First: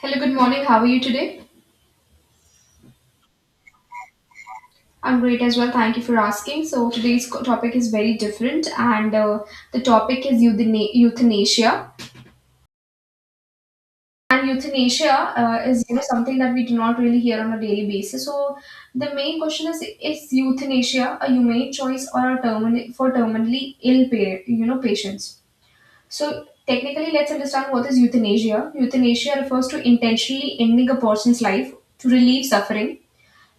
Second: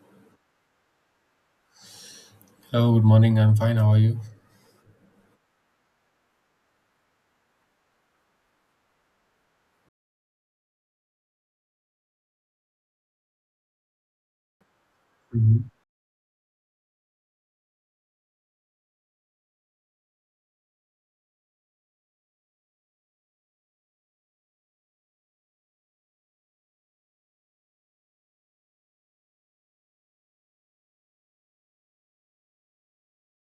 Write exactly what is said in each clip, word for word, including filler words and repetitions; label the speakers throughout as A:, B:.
A: Hello, good morning. How are you today?
B: Hello, good morning. I'm fine. How are you?
A: I'm great as well. Thank you for asking. So today's co- topic is very different, and uh, the topic is euthana- euthanasia. And euthanasia uh,
B: Mhm.
A: is you know something that we do not really hear on a daily basis. So the main question is: Is euthanasia a humane choice or a termin- for terminally ill pa- you know patients? So technically, let's understand what is euthanasia. Euthanasia refers to intentionally ending a person's life to relieve suffering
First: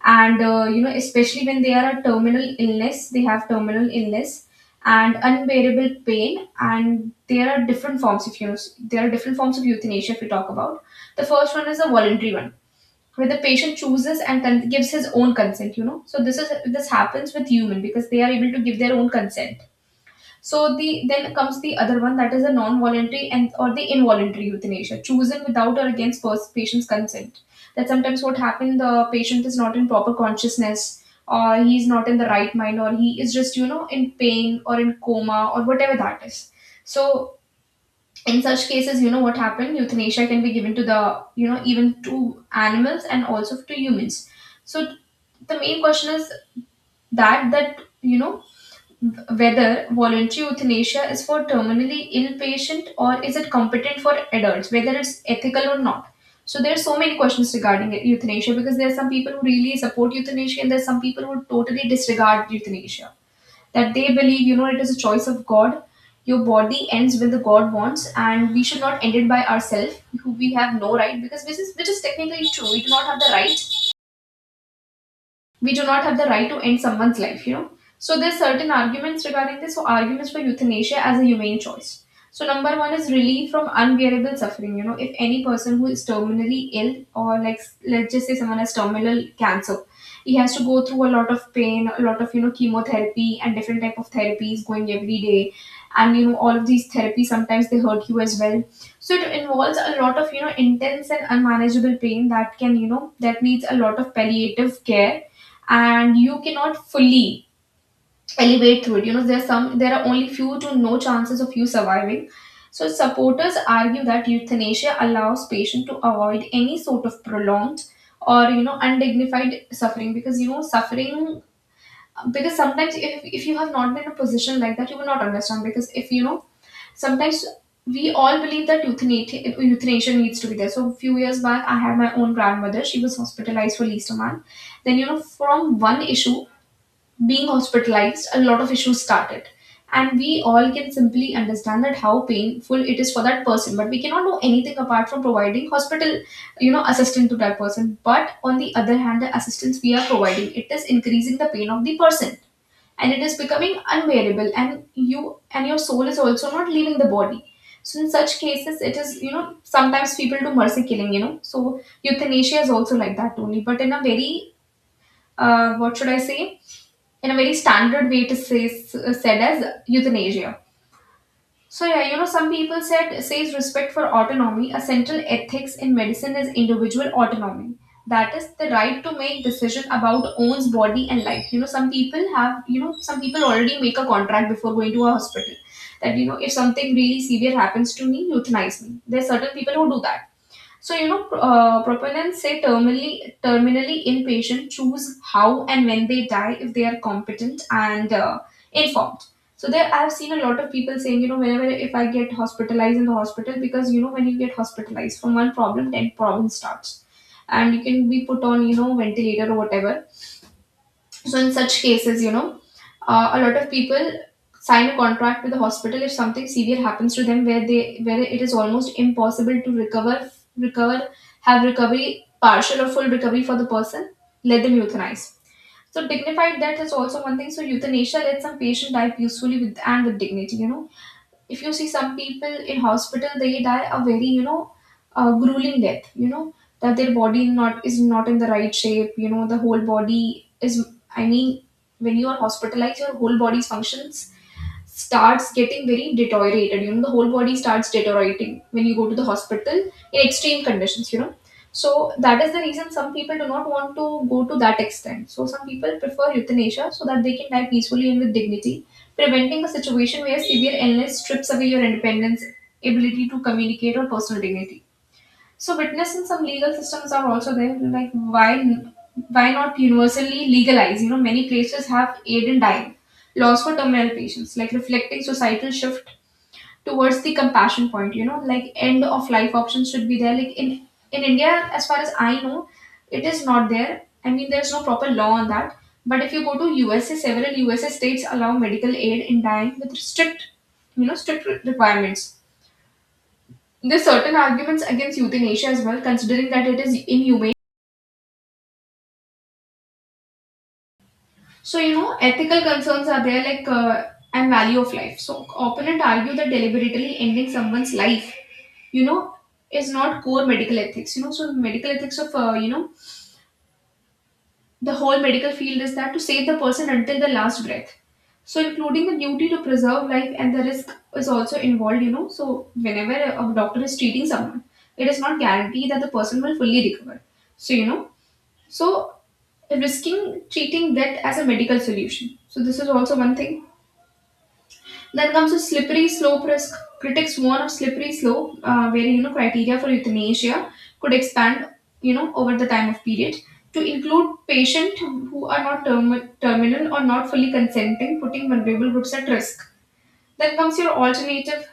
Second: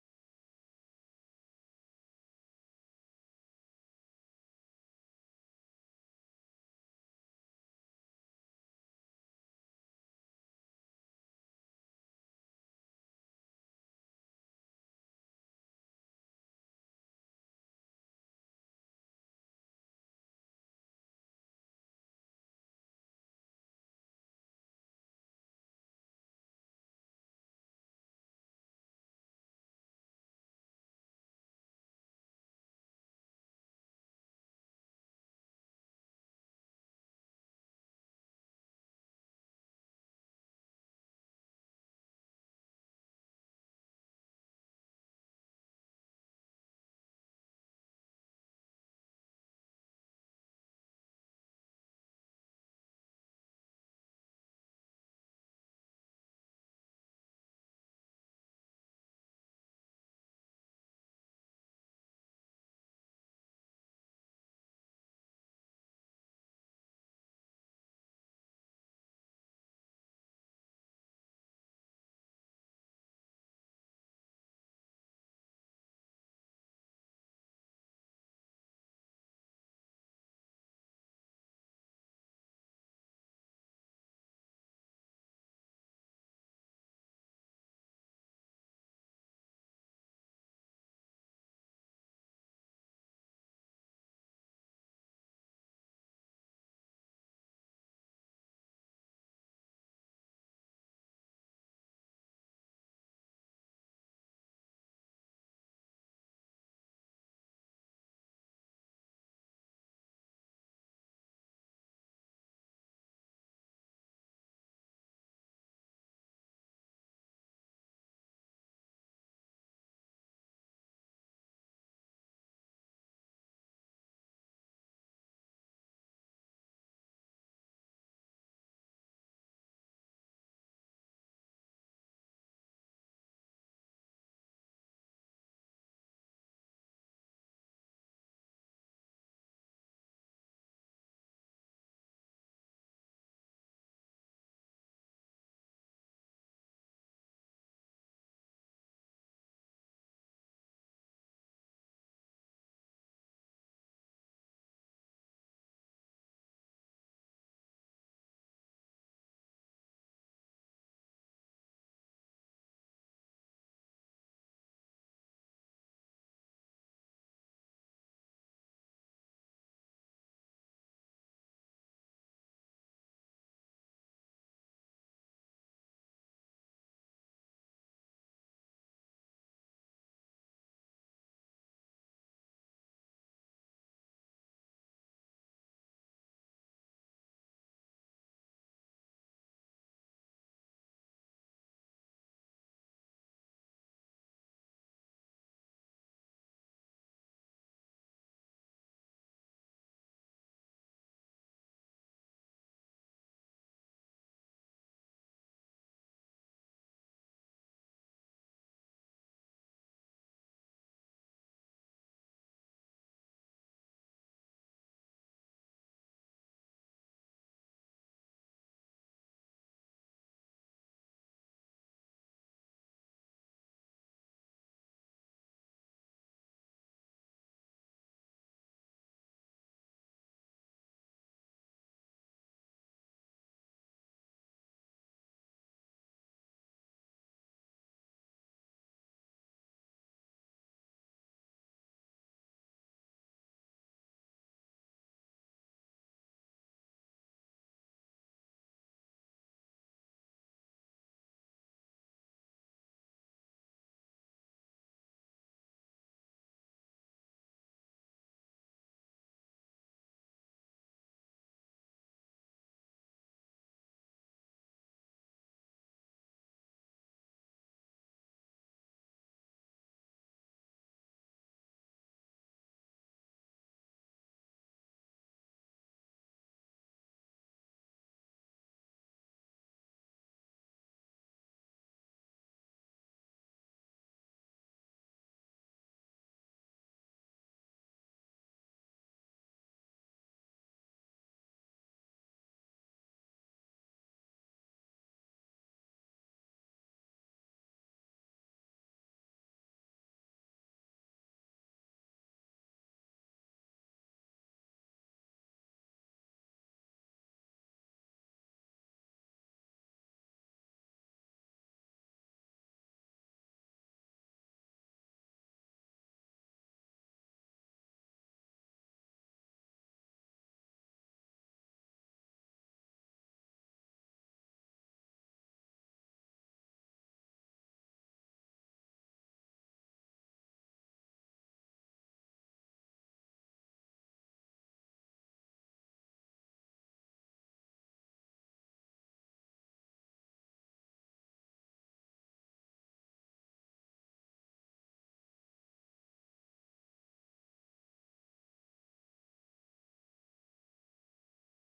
A: and uh, you know especially when they are a terminal illness they have terminal illness and unbearable pain, and there are different forms of you there are different forms of euthanasia. If we talk about, the first one is a voluntary one where the patient chooses and con- gives his own consent, you know, so this is this happens with human because they are able to give their own consent. So the then comes the other one, that is a non-voluntary and or the involuntary euthanasia, chosen without or against pers- patient's consent. That sometimes what happened, the patient is not in proper consciousness, or he is not in the right mind, or he is just you know in pain or in coma or whatever that is. So in such cases, you know what happened, euthanasia can be given to the you know even to animals and also to humans. So the main question is that that you know whether voluntary euthanasia is for terminally ill patient, or is it competent for adults, whether it's ethical or not. So there are so many questions regarding it- euthanasia, because there are some people who really support euthanasia and there are some people who totally disregard euthanasia. That they believe, you know, it is a choice of God. Your body ends when the God wants, and we should not end it by ourselves. We have no right, because this is which is technically true. We do not have the right we do not have the right to end someone's life, you know. So there's certain arguments regarding this. So arguments for euthanasia as a humane choice. So number one is relief from unbearable suffering. You know, if any person who is terminally ill, or like let's just say someone has terminal cancer, he has to go through a lot of pain, a lot of you know chemotherapy and different type of therapies going every day, and you know all of these therapies sometimes they hurt you as well. So it involves a lot of you know intense and unmanageable pain that can you know that needs a lot of palliative care, and you cannot fully elevate through it. You know, there are some there are only few to no chances of you surviving. So supporters argue that euthanasia allows patient to avoid any sort of prolonged or you know undignified suffering, because you know suffering, because sometimes if, if you have not been in a position like that you will not understand, because if you know sometimes we all believe that euthanasia, euthanasia needs to be there. So a few years back I had my own grandmother. She was hospitalized for least a month, then you know from one issue being hospitalized, a lot of issues started. And we all can simply understand that how painful it is for that person, but we cannot do anything apart from providing hospital, you know, assistance to that person. But on the other hand, the assistance we are providing, it is increasing the pain of the person, and it is becoming unbearable, and you and your soul is also not leaving the body. So in such cases, it is, you know, sometimes people do mercy killing, you know. So euthanasia is also like that only, but in a very uh, what should I say? In a very standard way it is says, said as euthanasia. So yeah, you know, some people said says respect for autonomy. A central ethics in medicine is individual autonomy. That is the right to make decision about own's body and life. You know, some people have you know some people already make a contract before going to a hospital that you know if something really severe happens to me, euthanize me. There's certain people who do that. So, you know, uh, proponents say terminally, terminally inpatient choose how and when they die if they are competent and uh, informed. So there, I've seen a lot of people saying, you know, whenever if I get hospitalized in the hospital, because you know, when you get hospitalized from one problem, ten problems starts, and you can be put on, you know, ventilator or whatever. So in such cases, you know, uh, a lot of people sign a contract with the hospital if something severe happens to them, where they where it is almost impossible to recover, recover, have recovery, partial or full recovery for the person. Let them euthanize. So dignified death is also one thing. So euthanasia lets some patient die peacefully with and with dignity. You know if you see some people in hospital they die a very you know uh, grueling death, you know that their body not is not in the right shape, you know the whole body is I mean when you are hospitalized your whole body's functions starts getting very deteriorated, you know the whole body starts deteriorating when you go to the hospital in extreme conditions, you know. So that is the reason some people do not want to go to that extent, so some people prefer euthanasia so that they can die peacefully and with dignity, preventing a situation where severe illness strips away your independence, ability to communicate, or personal dignity. So, witness in some legal systems are also there. Like, why, why not universally legalize? You know, many places have aid in dying laws for terminal patients, like reflecting societal shift towards the compassion point, you know, like end of life options should be there, like in in India as far as I know it is not there. I mean there's no proper law on that. But if you go to U S A, several U S A states allow medical aid in dying with strict you know strict re- requirements. There's certain arguments against euthanasia as well, considering that it is inhumane. So, you know, ethical concerns are there, like uh, and value of life. So, opponent argue that deliberately ending someone's life, you know, is not core medical ethics. You know, so medical ethics of, uh, you know, the whole medical field is that to save the person until the last breath. So, including the duty to preserve life, and the risk is also involved, you know. So, whenever a doctor is treating someone, it is not guaranteed that the person will fully recover. So, you know, so, risking treating that as a medical solution. So, this is also one thing. Then comes the slippery slope risk. Critics warn of slippery slope, uh, where you know criteria for euthanasia could expand, you know, over the time of period to include patients who are not term- terminal or not fully consenting, putting vulnerable groups at risk. Then comes your alternative,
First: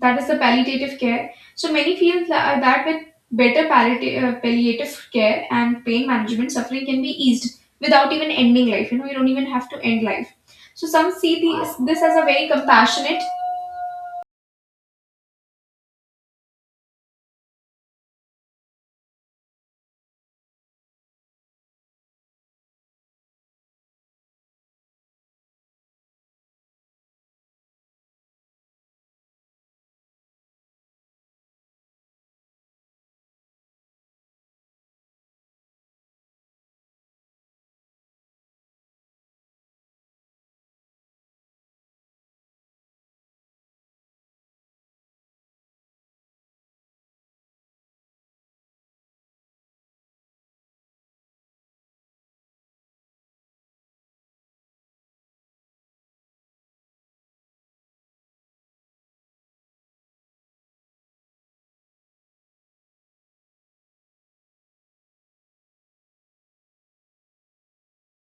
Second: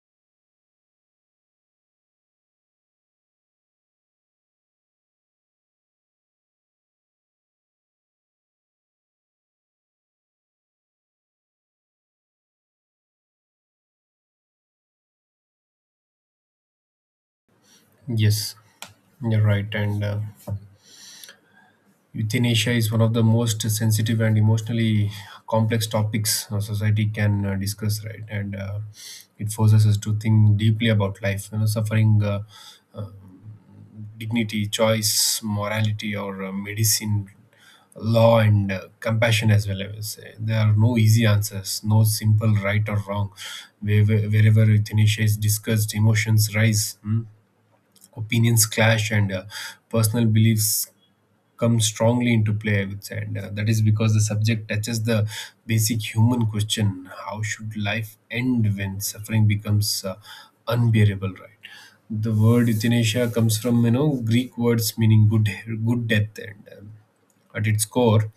A: that is the palliative care. So many feel tha- uh, that with better palliati- uh, palliative care and pain management, suffering can be eased without even ending life. You know, you don't even have to end life. So some see these, this as a very compassionate.
B: Yes, you're right. And uh, euthanasia is one of the most sensitive and emotionally complex topics a society can uh, discuss, right? And uh, it forces us to think deeply about life, you know, suffering, uh, dignity, choice, morality, or uh, medicine, law, and uh, compassion as well. I will say there are no easy answers, no simple right or wrong. Wherever, wherever euthanasia is discussed, emotions rise. Hmm? Opinions clash, and uh, personal beliefs come strongly into play, I would say. And uh, That is because the subject touches the basic human question: how should life end when suffering becomes uh, unbearable, right? The word euthanasia comes from, you know, Greek words meaning good good death, and um, at its core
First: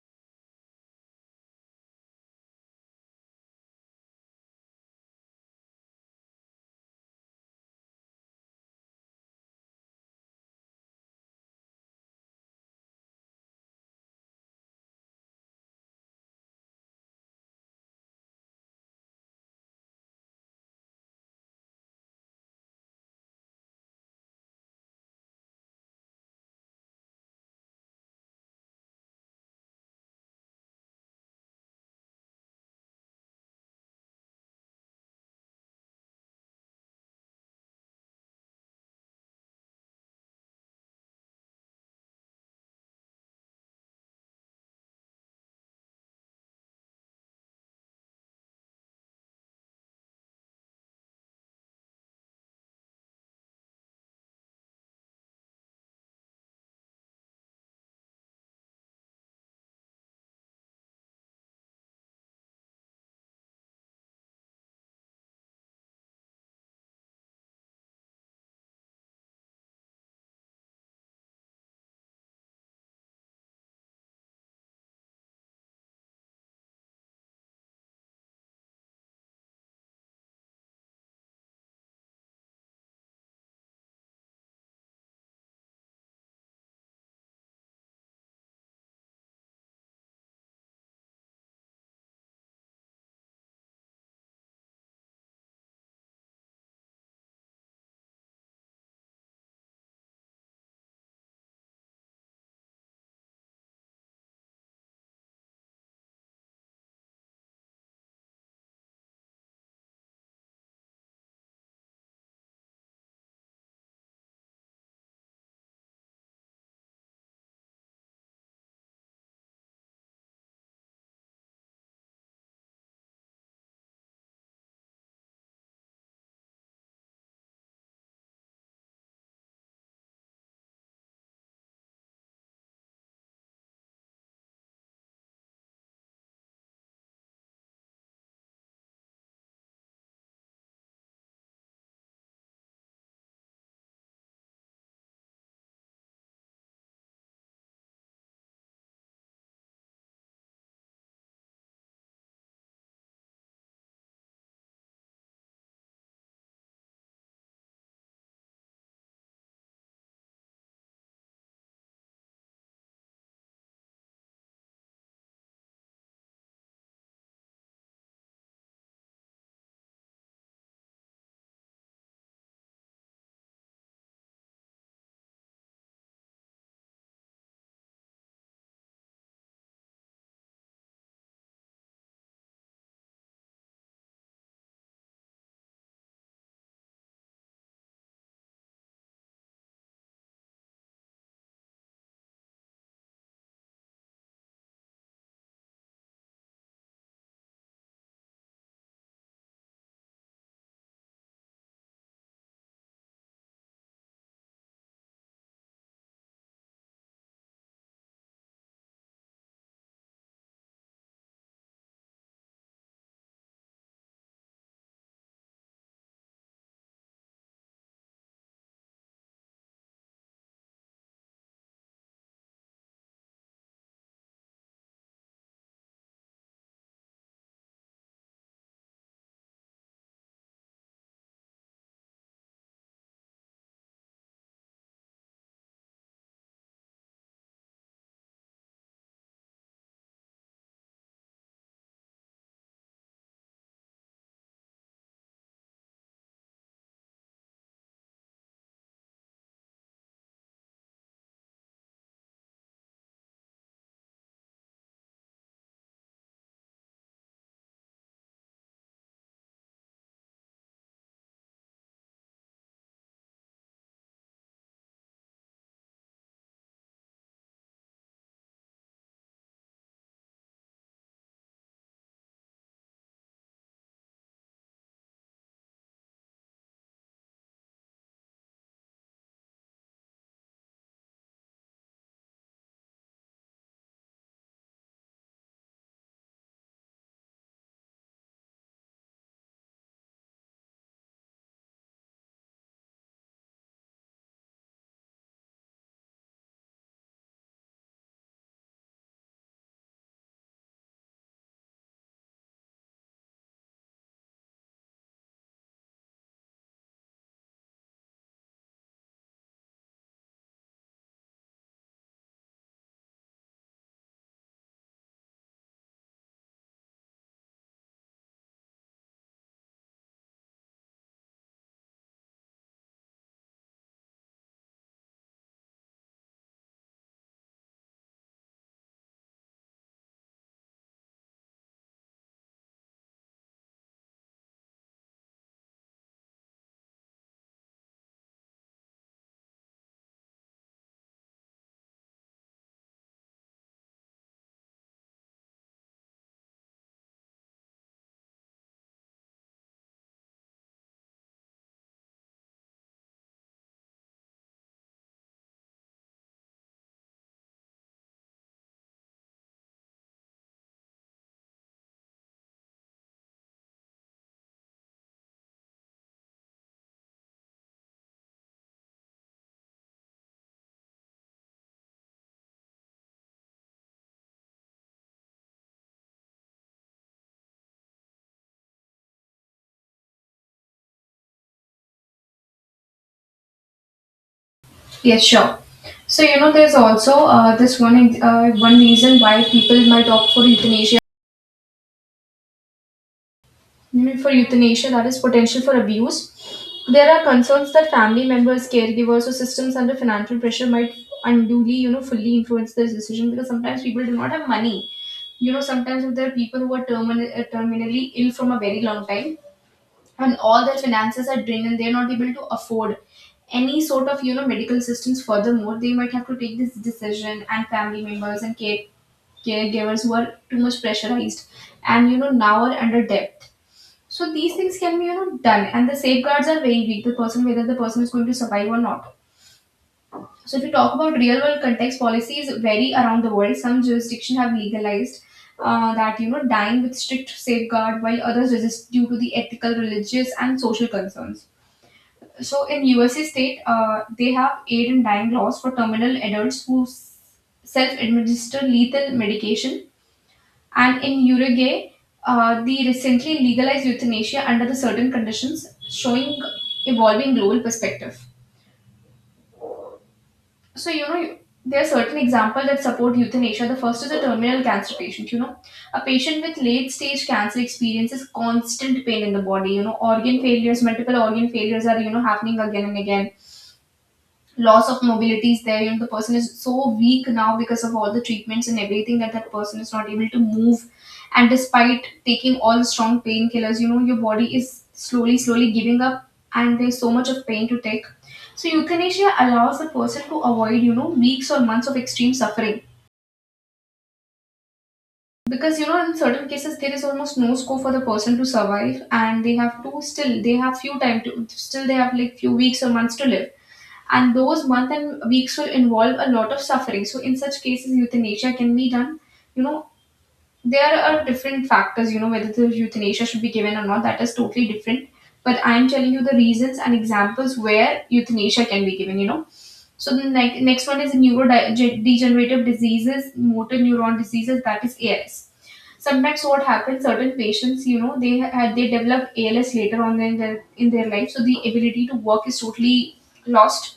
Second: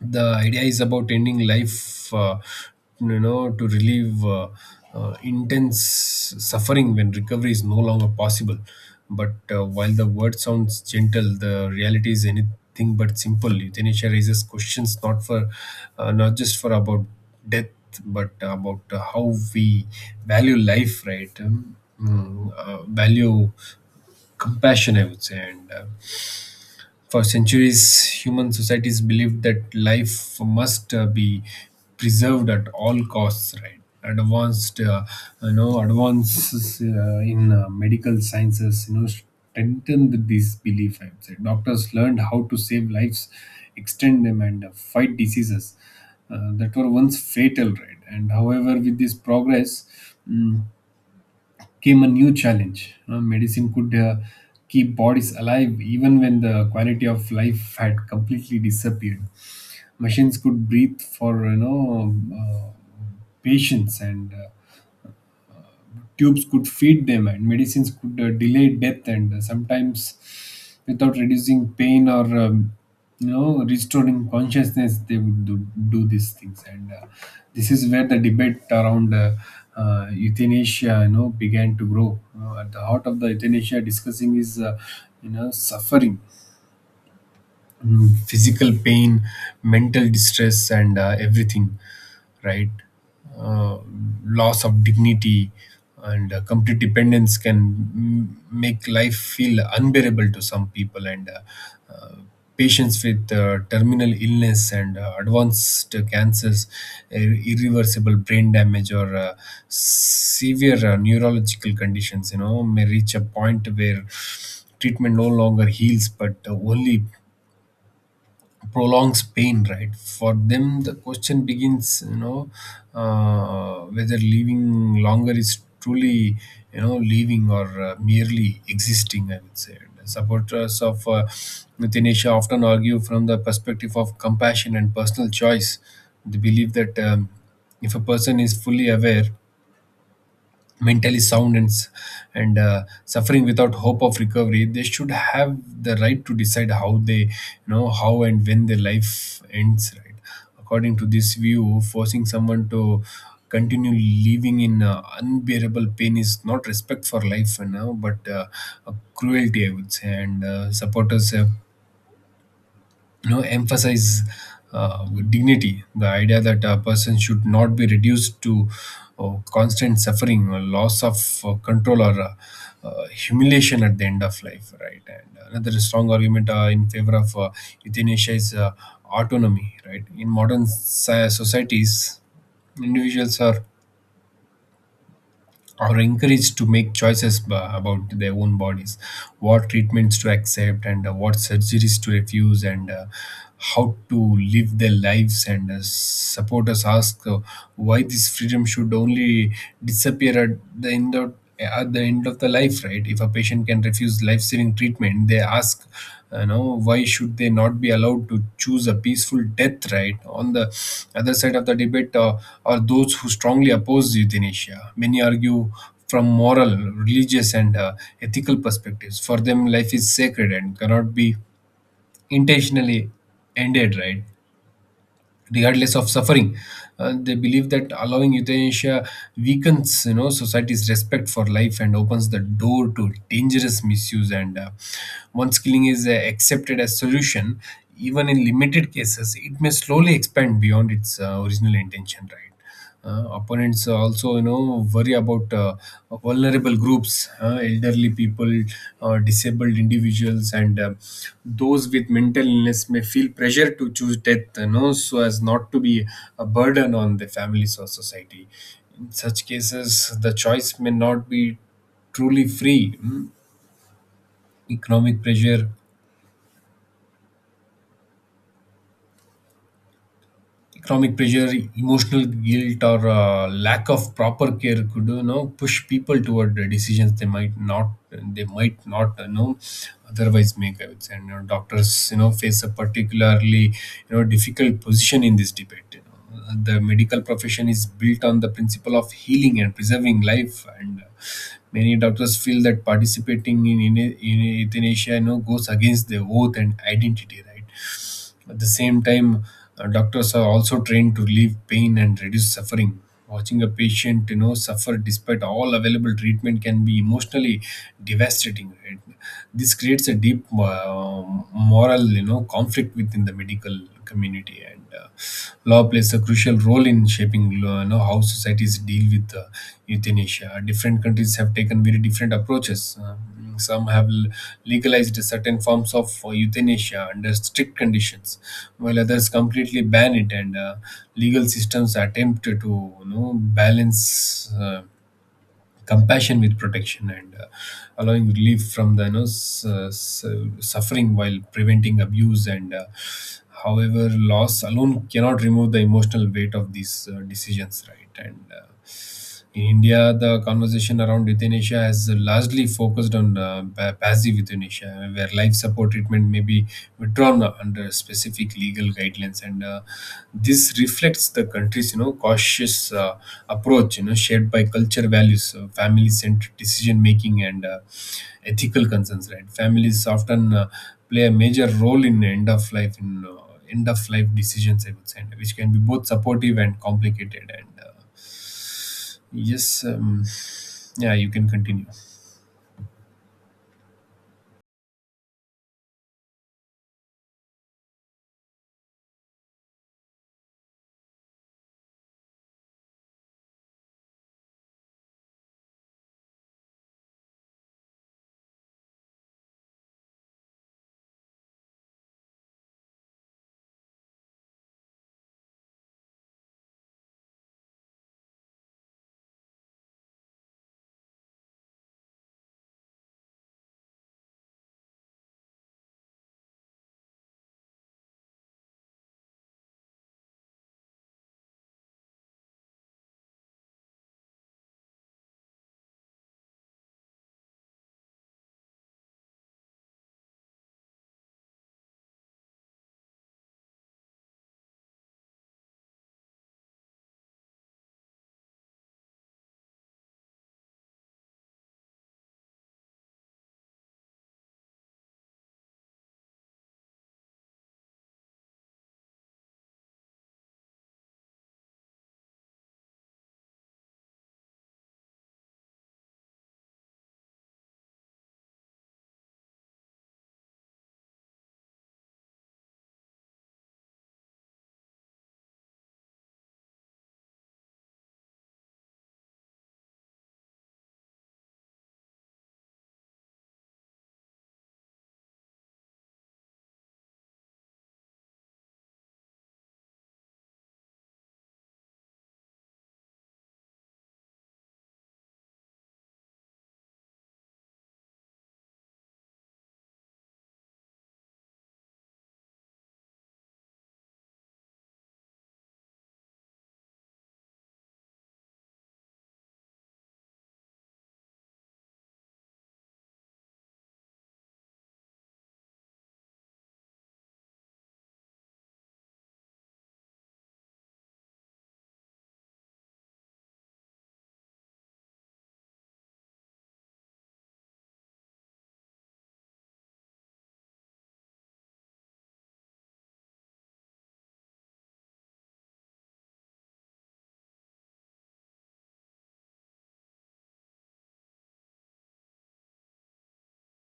B: the idea is about ending life, uh, you know, to relieve uh, uh, intense suffering when recovery is no longer possible. But uh, while the word sounds gentle, the reality is anything but simple. Euthanasia raises questions not for uh, not just for about death, but about uh, how we value life, right? Um, mm, uh, value compassion, I would say. And uh, For centuries, human societies believed that life must uh, be preserved at all costs, right? Advanced, uh, you know, advances uh, in uh, medical sciences, you know, strengthened this belief. I would say doctors learned how to save lives, extend them, and uh, fight diseases uh, that were once fatal, right? And however, with this progress, mm, came a new challenge. Uh, medicine could uh, keep bodies alive even when the quality of life had completely disappeared. Machines could breathe for, you know, uh, patients, and uh, tubes could feed them, and medicines could uh, delay death, and uh, sometimes without reducing pain or, um, you know, restoring consciousness, they would do, do these things. And uh, This is where the debate around uh, uh, euthanasia, you know, began to grow. You at the heart of the euthanasia discussing is, uh, you know, suffering, mm, physical pain, mental distress, and uh, everything, right? Uh, Loss of dignity and uh, complete dependence can, mm, make life feel unbearable to some people, and uh, uh, patients with uh, terminal illness and uh, advanced cancers, ir- irreversible brain damage, or uh, severe uh, neurological conditions, you know, may reach a point where treatment no longer heals but uh, only prolongs pain, right? For them the question begins, you know, uh, whether living longer is truly, you know, living or uh, merely existing, I would say. And supporters of uh, euthanasia often argue from the perspective of compassion and personal choice. They believe that, um, if a person is fully aware, mentally sound, and s- and uh, suffering without hope of recovery, they should have the right to decide how they, you know, how and when their life ends, right? According to this view, forcing someone to continue living in uh, unbearable pain is not respect for life, you know, but uh, a cruelty, I would say. And uh, supporters have, you know, emphasize uh, dignity, the idea that a person should not be reduced to uh, constant suffering or loss of uh, control or uh, uh, humiliation at the end of life, right? And another strong argument uh, in favor of uh, euthanasia is uh, autonomy, right? In modern sci- societies, individuals are or encouraged to make choices b- about their own bodies, what treatments to accept and uh, what surgeries to refuse, and uh, how to live their lives. And uh, Supporters ask, uh, why this freedom should only disappear at the end of at the end of the life, right? If a patient can refuse life-saving treatment, they ask, you know, why should they not be allowed to choose a peaceful death, right? On the other side of the debate, uh, are those who strongly oppose euthanasia. Many argue from moral, religious, and uh, ethical perspectives. For them, life is sacred and cannot be intentionally ended, right, regardless of suffering. Uh, they believe that allowing euthanasia weakens, you know, society's respect for life and opens the door to dangerous misuse. And uh, Once killing is uh, accepted as solution, even in limited cases, it may slowly expand beyond its uh, original intention. Right. Uh, opponents also, you know, worry about uh, vulnerable groups. Uh, elderly people, uh, disabled individuals, and uh, those with mental illness may feel pressure to choose death, you know, so as not to be a burden on their families or society. In such cases, the choice may not be truly free. Mm, economic pressure economic pressure, emotional guilt, or uh, lack of proper care could, you know, push people toward the decisions they might not they might not, you know, otherwise make. I would say, and you know, doctors, you know, face a particularly, you know, difficult position in this debate. You know. The medical profession is built on the principle of healing and preserving life, and uh, many doctors feel that participating in, in, in euthanasia, you know, goes against their oath and identity, right? At the same time, uh, doctors are also trained to relieve pain and reduce suffering. Watching a patient, you know, suffer despite all available treatment can be emotionally devastating. Right? This creates a deep uh, moral, you know, conflict within the medical community, and uh, law plays a crucial role in shaping, you know, how societies deal with uh, euthanasia. Different countries have taken very different approaches. Uh, Mm, Some have l- legalized certain forms of uh, euthanasia under strict conditions, while others completely ban it. And uh, Legal systems attempt to, you know, balance. Uh, compassion with protection, and uh, allowing relief from the, you know, s- uh, s- suffering while preventing abuse, and uh, however, loss alone cannot remove the emotional weight of these uh, decisions, right? and uh, In India, the conversation around euthanasia has largely focused on uh, pa- passive euthanasia, where life support treatment may be withdrawn under specific legal guidelines, and uh, this reflects the country's, you know, cautious uh, approach, you know, shared by culture values, uh, family centered decision making, and uh, ethical concerns, right? Families often uh, play a major role in end of life in uh, end of life decisions, I would say, and which can be both supportive and complicated, and uh, yes um, yeah, you can continue.
A: Yes, sure. So you know, there's also uh, this one ex- uh, one reason why people might opt for euthanasia Mm, for euthanasia, that is potential for abuse. There are concerns that family members, caregivers, or systems under financial pressure might unduly, you know, fully influence this decision, because sometimes people do not have money. You know, sometimes if there are people who are termin- uh, terminally ill from a very long time, and all their finances are drained, and they're not able to afford any sort of, you know, medical assistance. Furthermore, they might have to take this decision, and family members and care- caregivers who are too much pressurized and, you know, now are under debt, so these things can be, you know, done, and the safeguards are very weak. The person, whether the person is going to survive or not. So if you talk about real world context, policies vary around the world. Some jurisdictions have legalized uh, that you know dying with strict safeguard, while others resist due to the ethical, religious, and social concerns. So in U S A state, uh, they have aid in dying laws for terminal adults who self administer lethal medication, and in Uruguay, uh, the recently legalized euthanasia under the certain conditions, showing evolving global perspective. So you know. There are certain examples that support euthanasia. The first is a terminal cancer patient. You know, a patient with late stage cancer experiences constant pain in the body. You know, organ failures, multiple organ failures are you know happening again and again. Loss of mobility is there. You know, the person is so weak now because of all the treatments and everything that that person is not able to move, and despite taking all the strong painkillers, you know your body is slowly slowly giving up and there's so much of pain to take. So euthanasia allows the person to avoid, you know weeks or months of extreme suffering, because you know in certain cases there is almost no scope for the person to survive and they have to still they have few time to still they have like few weeks or months to live, and those month and weeks will involve a lot of suffering. So in such cases euthanasia can be done you know there are different factors, you know whether the euthanasia should be given or not, that is totally different. But I am telling you the reasons and examples where euthanasia can be given you know So the ne- next one is neurodegenerative diseases, motor neuron diseases, that is ALS. Sometimes what happens, certain patients, you know they ha- they develop ALS later on in their in their life, so the ability to work is totally lost.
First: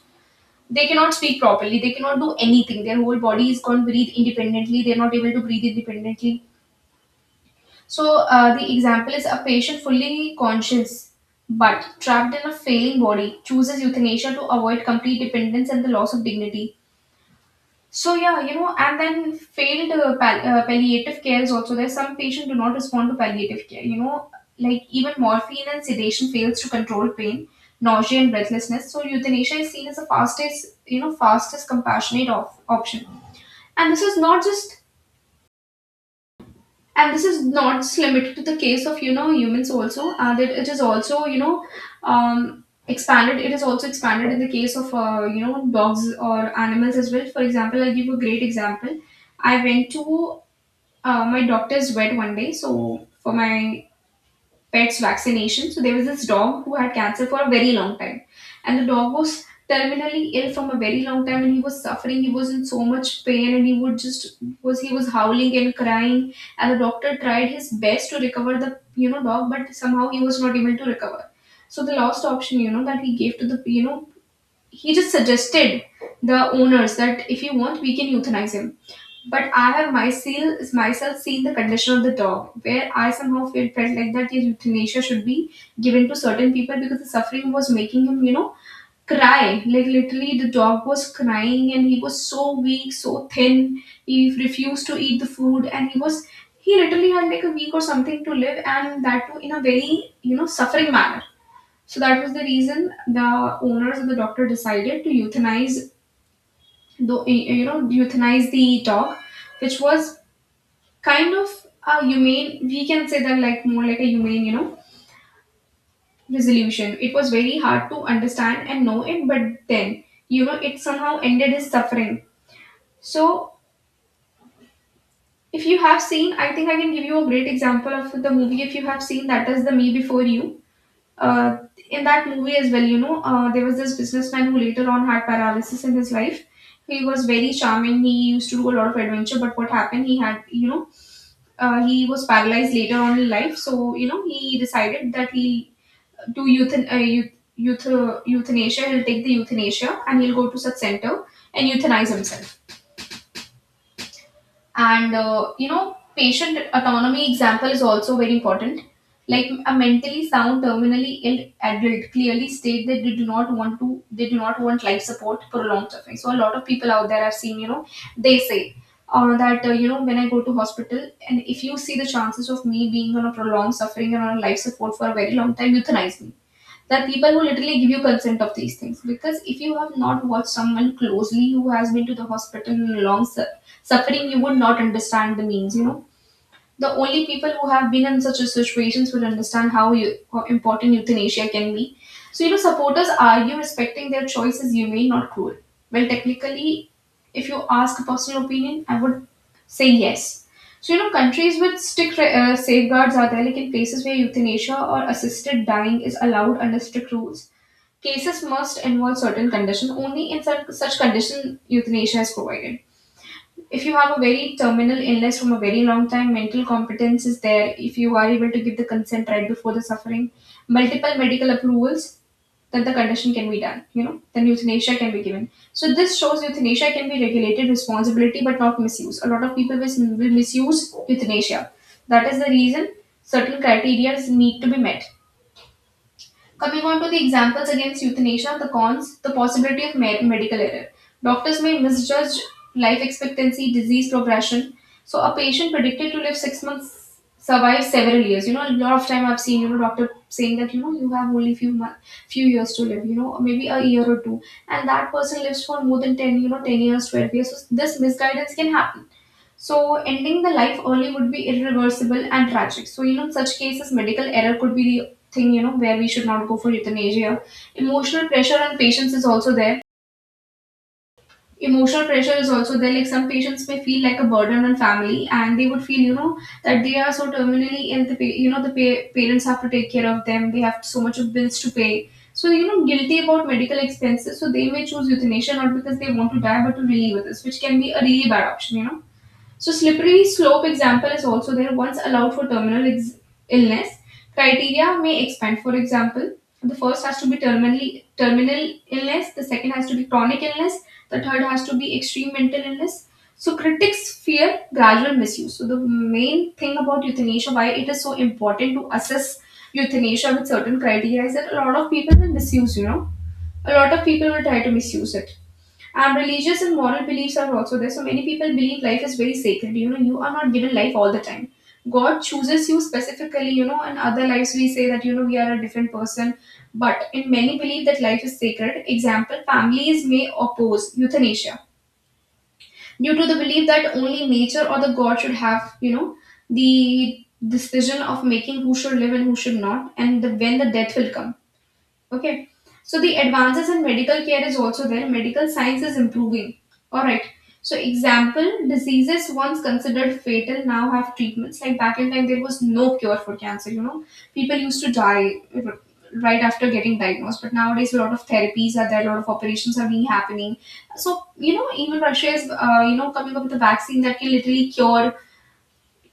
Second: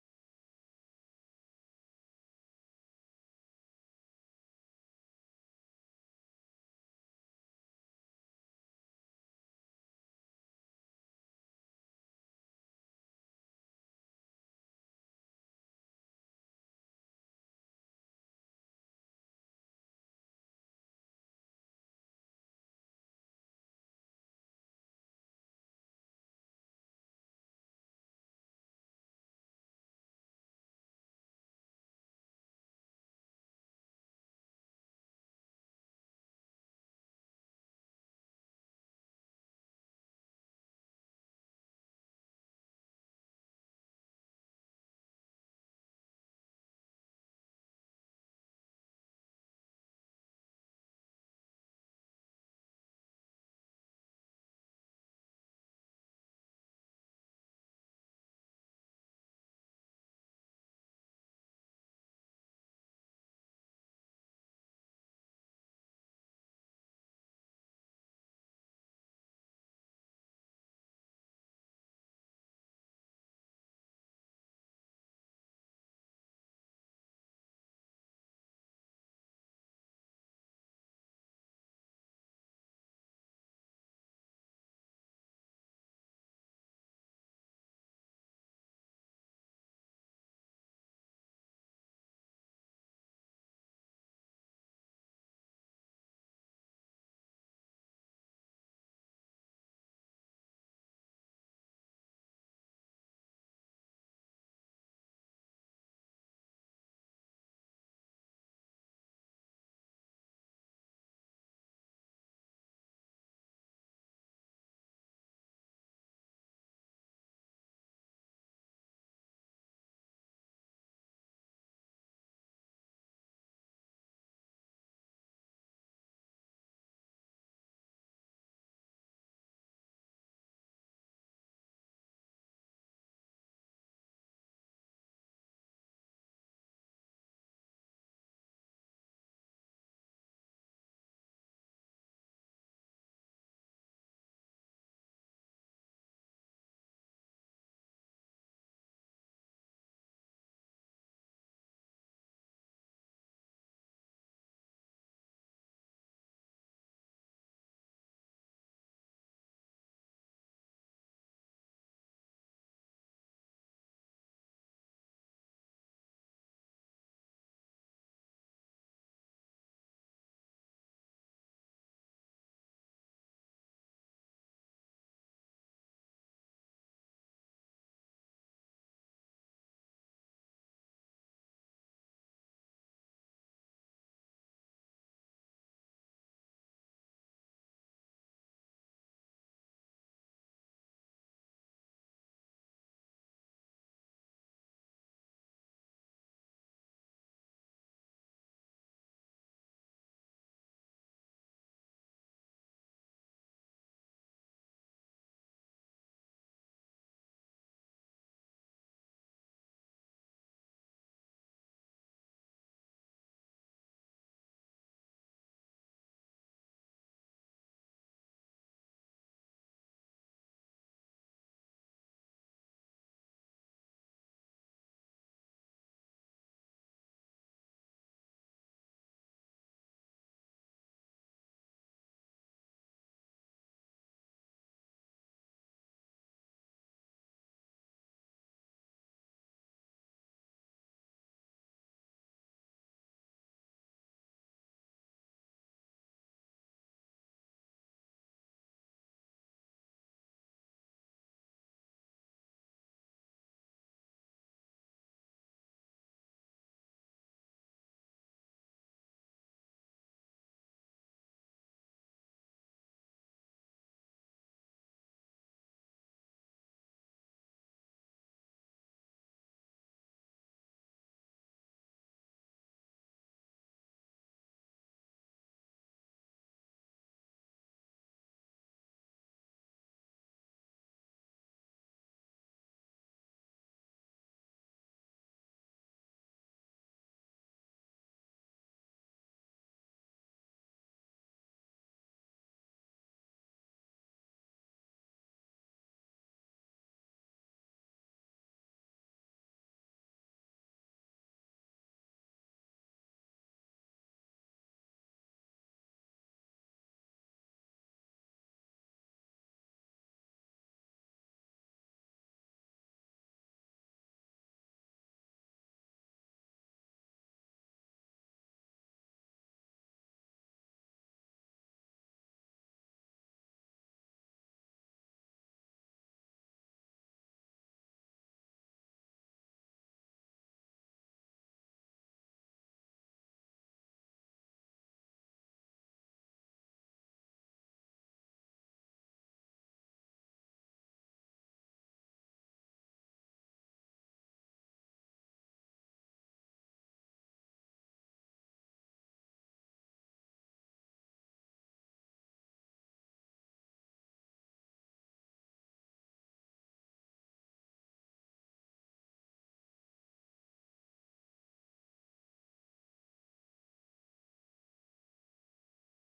A: They cannot speak properly, they cannot do anything, their whole body is going to breathe independently, they're not able to breathe independently. So uh, the example is a patient fully conscious but trapped in a failing body chooses euthanasia to avoid complete dependence and the loss of dignity. So yeah, you know, and then failed uh, pal- uh, palliative care is also there. Some patients do not respond to palliative care. You know, like even morphine and sedation fails to control pain, nausea, and breathlessness. So euthanasia is seen as the fastest, you know, fastest compassionate op- option. And this is not just and this is not just limited to the case of, you know humans also, uh, that it is also, you know um, expanded it is also expanded in the case of, uh, you know dogs or animals as well. For example, I'll give you a great example. I went to uh, my doctor's vet one day, so for my pet's vaccination. So there was this dog who had cancer for a very long time, and the dog was terminally ill from a very long time, and he was suffering. He was in so much pain, and he would just was he was howling and crying, and the doctor tried his best to recover the, you know dog, but somehow he was not able to recover. So the last option, you know, that he gave to the you know he just suggested the owners that if you want, we can euthanize him. But I have myself myself seen the condition of the dog, where I somehow felt, felt like that his euthanasia should be given to certain people because the suffering was making him, you know, cry. Like literally, the dog was crying and he was so weak, so thin. He refused to eat the food, and he was, he literally had like a week or something to live, and that too in a very, you know suffering manner. So that was the reason the owners and the doctor decided to euthanize the you know euthanize the dog, which was kind of a humane, we can say that, like more like a humane, you know resolution. It was very hard to understand and know it, but then, you know it somehow ended his suffering. So, if you have seen, I think I can give you a great example of the movie, if you have seen, that is the Me Before You. uh, in that movie as well, you know uh, there was this businessman who later on had paralysis in his life. He was very charming, he used to do a lot of adventure, but what happened, he had, you know uh, he was paralyzed later on in life. So you know, he decided that he'll do euthan- uh, euth- euth- euthanasia. He'll take the euthanasia and he'll go to such center and euthanize himself. And uh, you know, patient autonomy example is also very important. Like a mentally sound terminally ill adult clearly state that they do not want to they do not want life support, prolonged suffering. So a lot of people out there are seeing, you know they say, uh, that uh, you know, when I go to hospital and if you see the chances of me being on a prolonged suffering and on a life support for a very long time, euthanize me. That people who literally give you consent of these things, because if you have not watched someone closely who has been to the hospital in long su- suffering, you would not understand the means, you know. The only people who have been in such situations will understand how you, how important euthanasia can be. So you know, supporters argue respecting their choice is humane, not cruel. Well, technically, if you ask a personal opinion, I would say yes. So you know, countries with strict uh, safeguards are there, like in places where euthanasia or assisted dying is allowed under strict rules. Cases must involve certain conditions. Only in such, such condition euthanasia is provided. If you have a very terminal illness from a very long time, mental competence is there. If you are able to give the consent right before the suffering, multiple medical approvals, then the condition can be done. You know, then euthanasia can be given. So this shows euthanasia can be regulated responsibility, but not misuse. A lot of people will will misuse euthanasia. That is the reason certain criteria need to be met. Coming on to the examples against euthanasia, the cons, the possibility of med- medical error. Doctors may misjudge life expectancy, disease progression. So a patient predicted to live six months survives several years. You know, a lot of time I've seen, you know doctor saying that, you know, you have only few months, few years to live. You know, maybe a year or two, and that person lives for more than ten, you know, ten years, twelve years. So this misguidance can happen. So ending the life early would be irreversible and tragic. So you know, in such cases, medical error could be the thing, you know where we should not go for euthanasia. Emotional pressure on patients is also there. Emotional pressure is also there. Like some patients may feel like a burden on family, and they would feel, you know that they are so terminally ill. The pa- you know the pa- parents have to take care of them. They have so much of bills to pay. So you know, guilty about medical expenses. So they may choose euthanasia not because they want to die, but to relieve others, which can be a really bad option. You know, so, slippery slope example is also there. Once allowed for terminal ex- illness, criteria may expand. For example, the first has to be terminally terminal illness, the second has to be chronic illness, the third has to be extreme mental illness. So, critics fear gradual misuse. So, the main thing about euthanasia, why it is so important to assess euthanasia with certain criteria, is that a lot of people will misuse. You know, a lot of people will try to misuse it. And religious and moral beliefs are also there. So many people believe life is very sacred. You know, you are not given life all the time. God chooses you specifically, you know, and other lives we say that, you know, we are a different person. But in many believe that life is sacred. Example, families may oppose euthanasia due to the belief that only nature or the God should have, you know, the decision of making who should live and who should not, and the, when the death will come. Okay. So the advances in medical care is also there. Medical science is improving. All right. So example, diseases once considered fatal now have treatments. Like back in time, there was no cure for cancer. You know, people used to die r- right after getting diagnosed. But nowadays, a lot of therapies are there. A lot of operations are being happening. So you know, even Russia is, uh, you know coming up with a vaccine that can literally cure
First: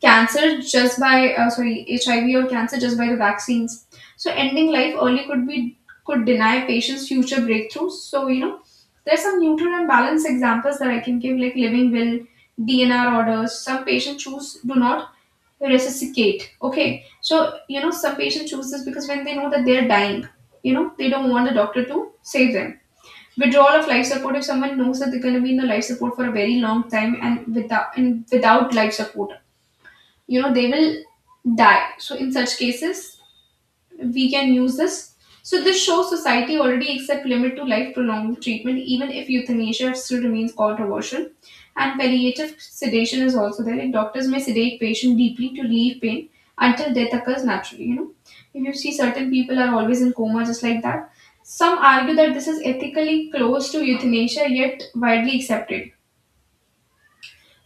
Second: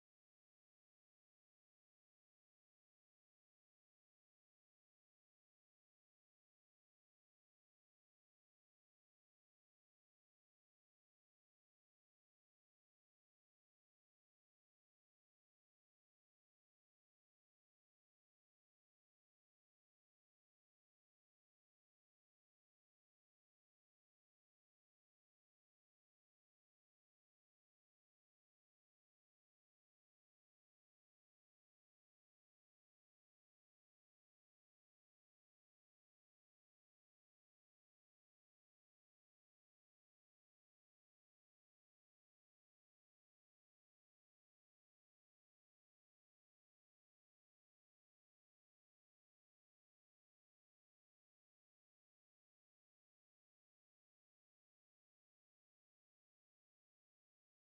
A: cancer just by, uh, sorry, HIV or cancer, just by the vaccines. So ending life early could be, could deny patients future breakthroughs. So you know there's some neutral and balanced examples that I can give, like living will, DNR orders. Some patients choose do not resuscitate, okay. So you know, some patients choose this because when they know that they're dying, you know, they don't want the doctor to save them. Withdrawal of life support, if someone knows that they're going to be in the life support for a very long time, and without and without life support, you know they will die. So in such cases we can use this. So this shows society already accept limit to life prolonging treatment even if euthanasia still remains controversial. And palliative sedation is also there. Like doctors may sedate patient deeply to relieve pain until death occurs naturally. You know, if you see, certain people are always in coma just like that. Some argue that this is ethically close to euthanasia yet widely accepted.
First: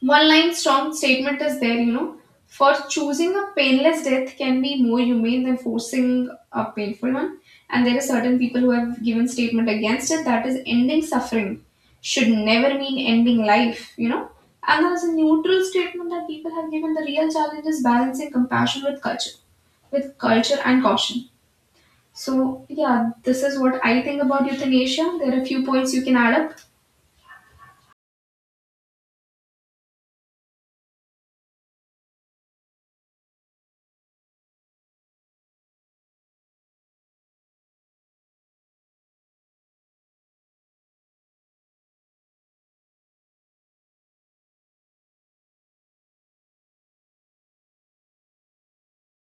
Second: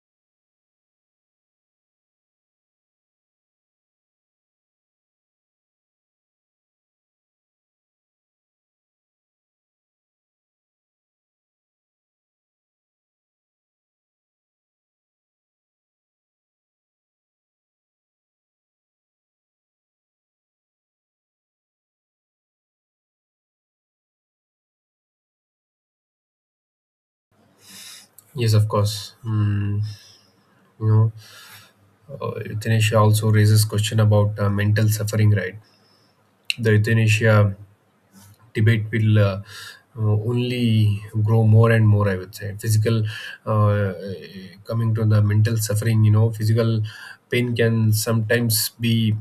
A: One line strong statement is there, you know. For choosing a painless death can be more humane than forcing a painful one. And there are certain people who have given statement against it, that is, ending suffering should never mean ending life, you know. And there's a neutral statement that people have given, the real challenge is balancing compassion with culture with culture and caution. So, yeah, this is what I think about euthanasia. There are a few points you can add up.
B: Yes, of course. Mm, you know, uh, euthanasia also raises question about uh, mental suffering, right? the euthanasia debate will uh, uh, only grow more and more I would say physical uh, Coming to the mental suffering, you know, physical pain can sometimes be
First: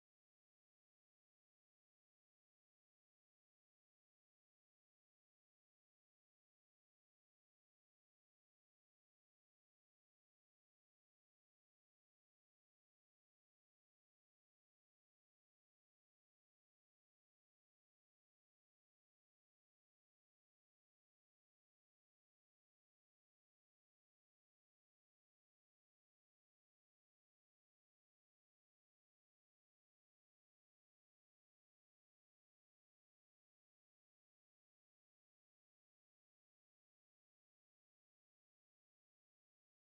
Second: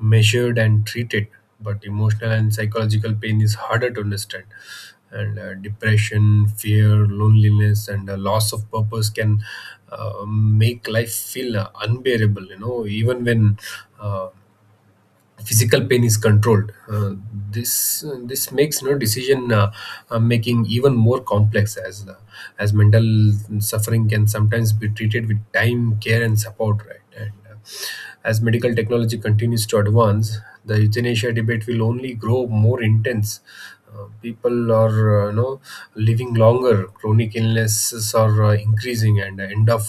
B: measured and treated, but emotional and psychological pain is harder to understand, and uh, depression, fear, loneliness, and uh, loss of purpose can uh, make life feel uh, unbearable, you know, even when uh, physical pain is controlled. Uh, this uh, this makes, you know, decision uh, uh, making even more complex, as uh, as mental suffering can sometimes be treated with time, care, and support, right? and uh, As medical technology continues to advance, the euthanasia debate will only grow more intense. Uh, people are, uh, you know, living longer. Chronic illnesses are uh, increasing, and end of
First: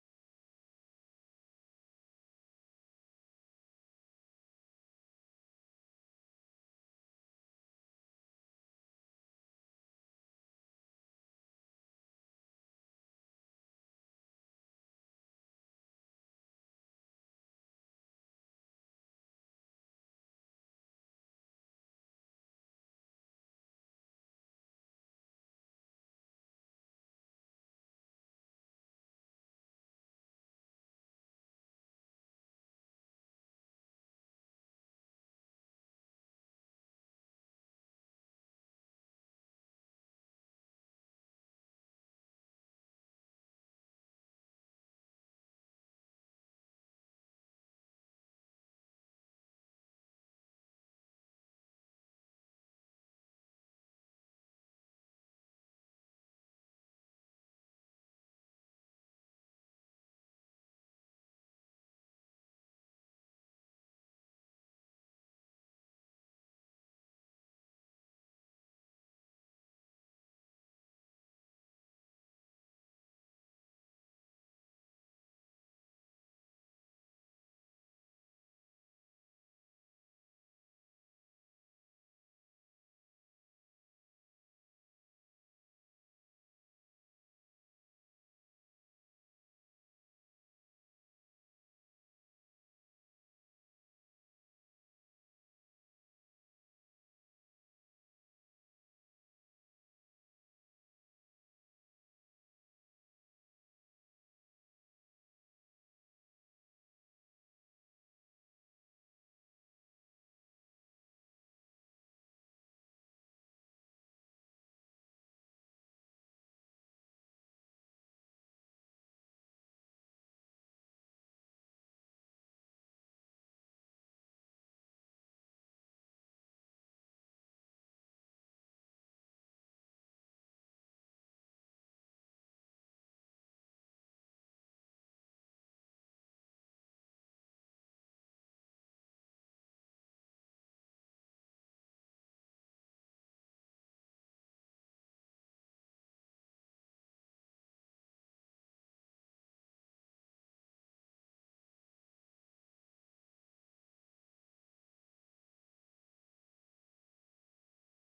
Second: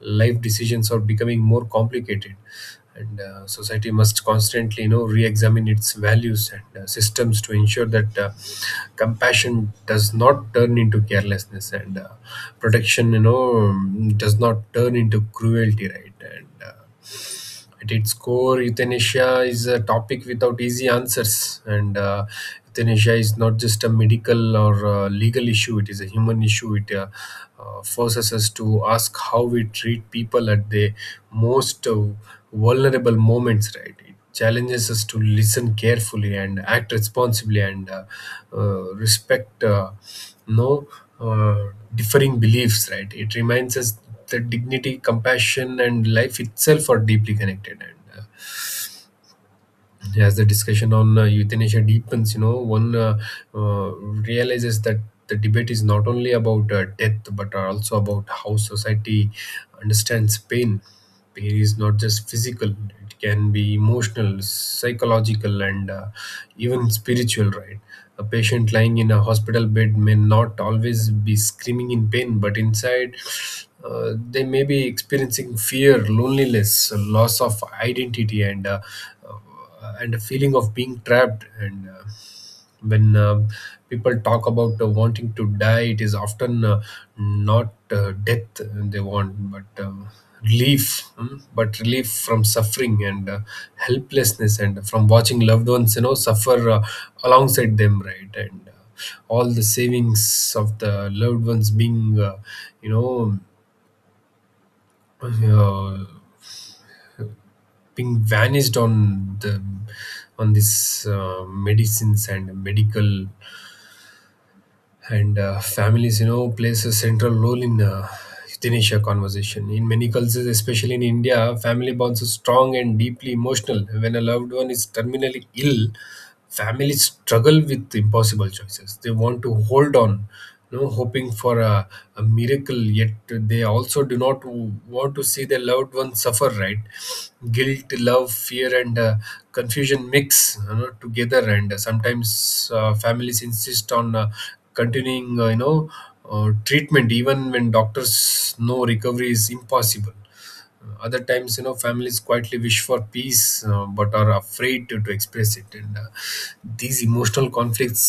B: life decisions are becoming more complicated. And uh, Society must constantly, you know, re-examine its values and uh, systems to ensure that uh, compassion does not turn into carelessness, and uh, protection, you know, does not turn into cruelty. Right? and uh, At its core, euthanasia is a topic without easy answers. And uh, Euthanasia is not just a medical or uh, legal issue, it is a human issue. It uh, uh, forces us to ask how we treat people at the most uh, vulnerable moments, right? Challenges us to listen carefully and act responsibly, and uh, uh, respect uh, no uh, differing beliefs, right? It reminds us that dignity, compassion, and life itself are deeply connected, and uh, as the discussion on uh, euthanasia deepens, you know, one uh, uh, realizes that the debate is not only about uh, death, but are also about how society understands pain. Pain is not just physical; it can be emotional, psychological, and uh, even spiritual. Right? A patient lying in a hospital bed may not always be screaming in pain, but inside. Uh, they may be experiencing fear, loneliness, loss of identity, and uh, uh, and a feeling of being trapped, and uh, when uh, people talk about uh, wanting to die, it is often uh, not uh, death they want but um, relief. Mm, but relief from suffering and uh, helplessness, and from watching loved ones you know suffer uh, alongside them, right? And uh, all the savings of the loved ones being, uh, you know uh, being vanished on the on this, uh, medicines and medical. And uh, families, you know plays a central role in uh, euthanasia conversation. In many cultures, especially in India, family bonds are strong and deeply emotional. When a loved one is terminally ill, families struggle with impossible choices. They want to hold on, you know hoping for a, a miracle, yet they also do not w- want to see their loved ones suffer, right? Guilt, love, fear, and uh, confusion mix, you know, together. And sometimes uh, families insist on uh, continuing uh, you know uh, treatment even when doctors know recovery is impossible. Uh, other times, you know families quietly wish for peace, uh, but are afraid to, to express it. And uh, these emotional conflicts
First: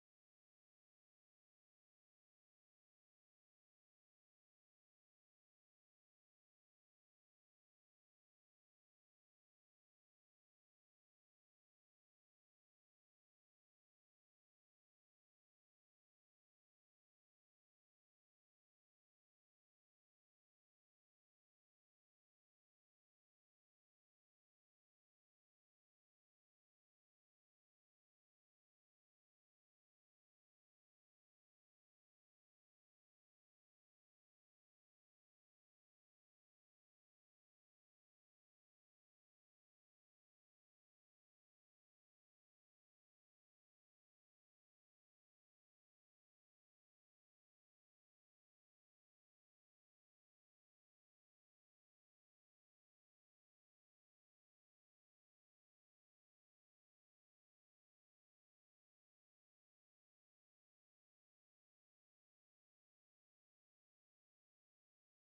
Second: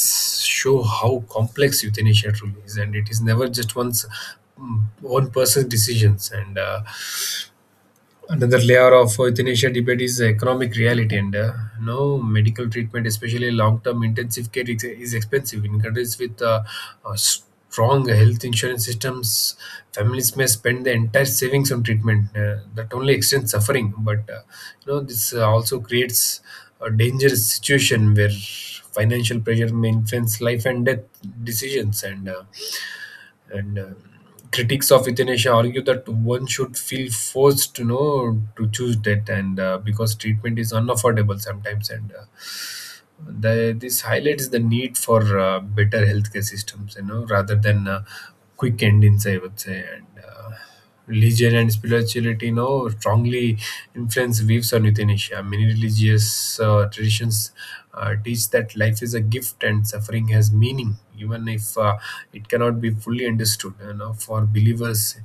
B: show how complex euthanasia truly is, and it is never just one's mm, one person's decisions. And uh, Another layer of euthanasia debate is economic reality, and uh, no medical treatment, especially long-term intensive care, is, is expensive. In countries with uh, uh, strong health insurance systems, families may spend the entire savings on treatment Uh, that only extends suffering. But uh, you know this uh, also creates a dangerous situation where financial pressure may influence life and death decisions. And uh, and um critics of euthanasia argue that one should feel forced to know to choose death, and uh, because treatment is unaffordable sometimes. And uh, the, this highlights the need for uh, better healthcare systems, you know, rather than uh, quick endings, I would say. And. Uh, religion and spirituality, you know strongly influence views on euthanasia. Many religious uh, traditions uh, teach that life is a gift and suffering has meaning, even if uh, it cannot be fully understood. You know, for believers,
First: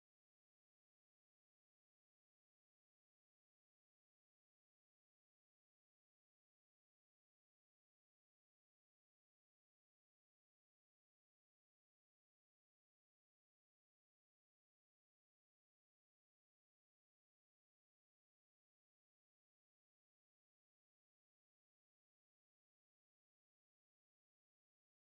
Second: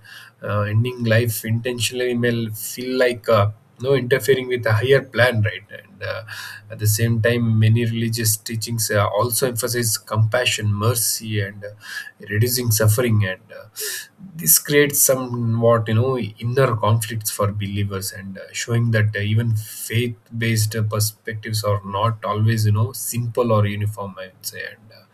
B: uh, ending life intentionally may feel like uh, no interfering with a higher plan, right? And uh, at the same time, many religious teachings uh, also emphasize compassion, mercy, and uh, reducing suffering. And uh, this creates somewhat, you know, inner conflicts for believers, and uh, showing that uh, even faith-based uh, perspectives are not always, you know, simple or uniform, I would say. And uh,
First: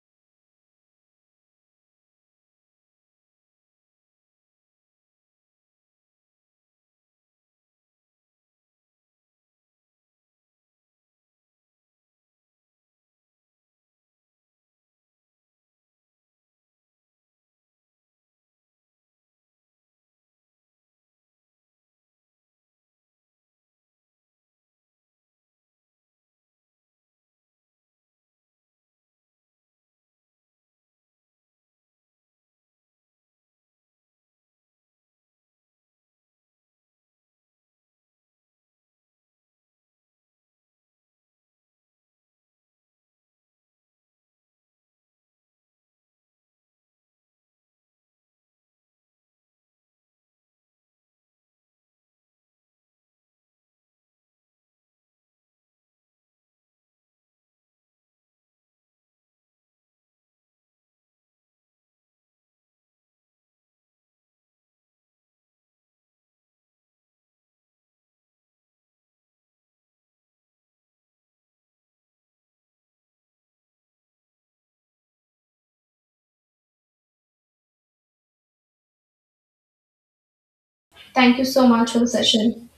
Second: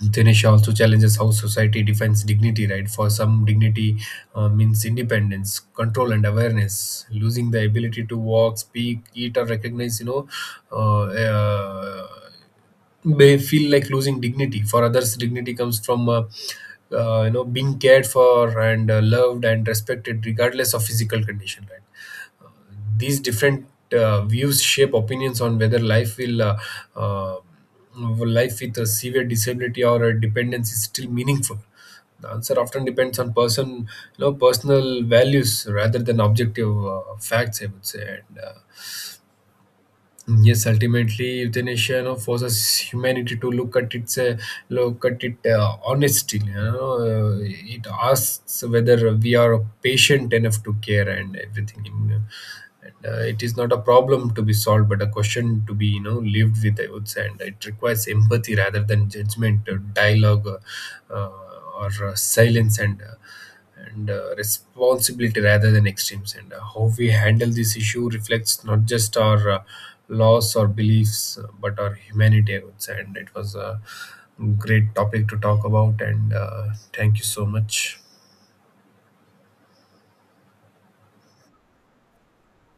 B: Dinesh also challenges how society defines dignity, right? For some, dignity uh, means independence, control, and awareness. Losing the ability to walk, speak, eat, or recognize, you know, uh, uh, may feel like losing dignity. For others, dignity comes from, uh, uh, you know, being cared for and uh, loved and respected, regardless of physical condition, right? These different uh, views shape opinions on whether life will uh, uh, life with a severe disability or a dependence is still meaningful. The answer often depends on person, you know, personal values rather than objective uh, facts, I would say. And uh, Yes, ultimately, euthanasia, you know, forces humanity to look at its uh, look at it uh, honestly. You know, uh, it asks whether we are patient enough to care, and everything, you know. And, uh, it is not a problem to be solved, but a question to be, you know lived with, I would say. And it requires empathy rather than judgment, or dialogue, uh, uh, or uh, silence. And. Uh, and uh, responsibility rather than extremes. And uh, how we handle this issue reflects not just our uh, laws or beliefs, uh, but our humanity, I would say. And it was a great topic to talk about. And uh, thank you so much.
A: Thank you so much for the session.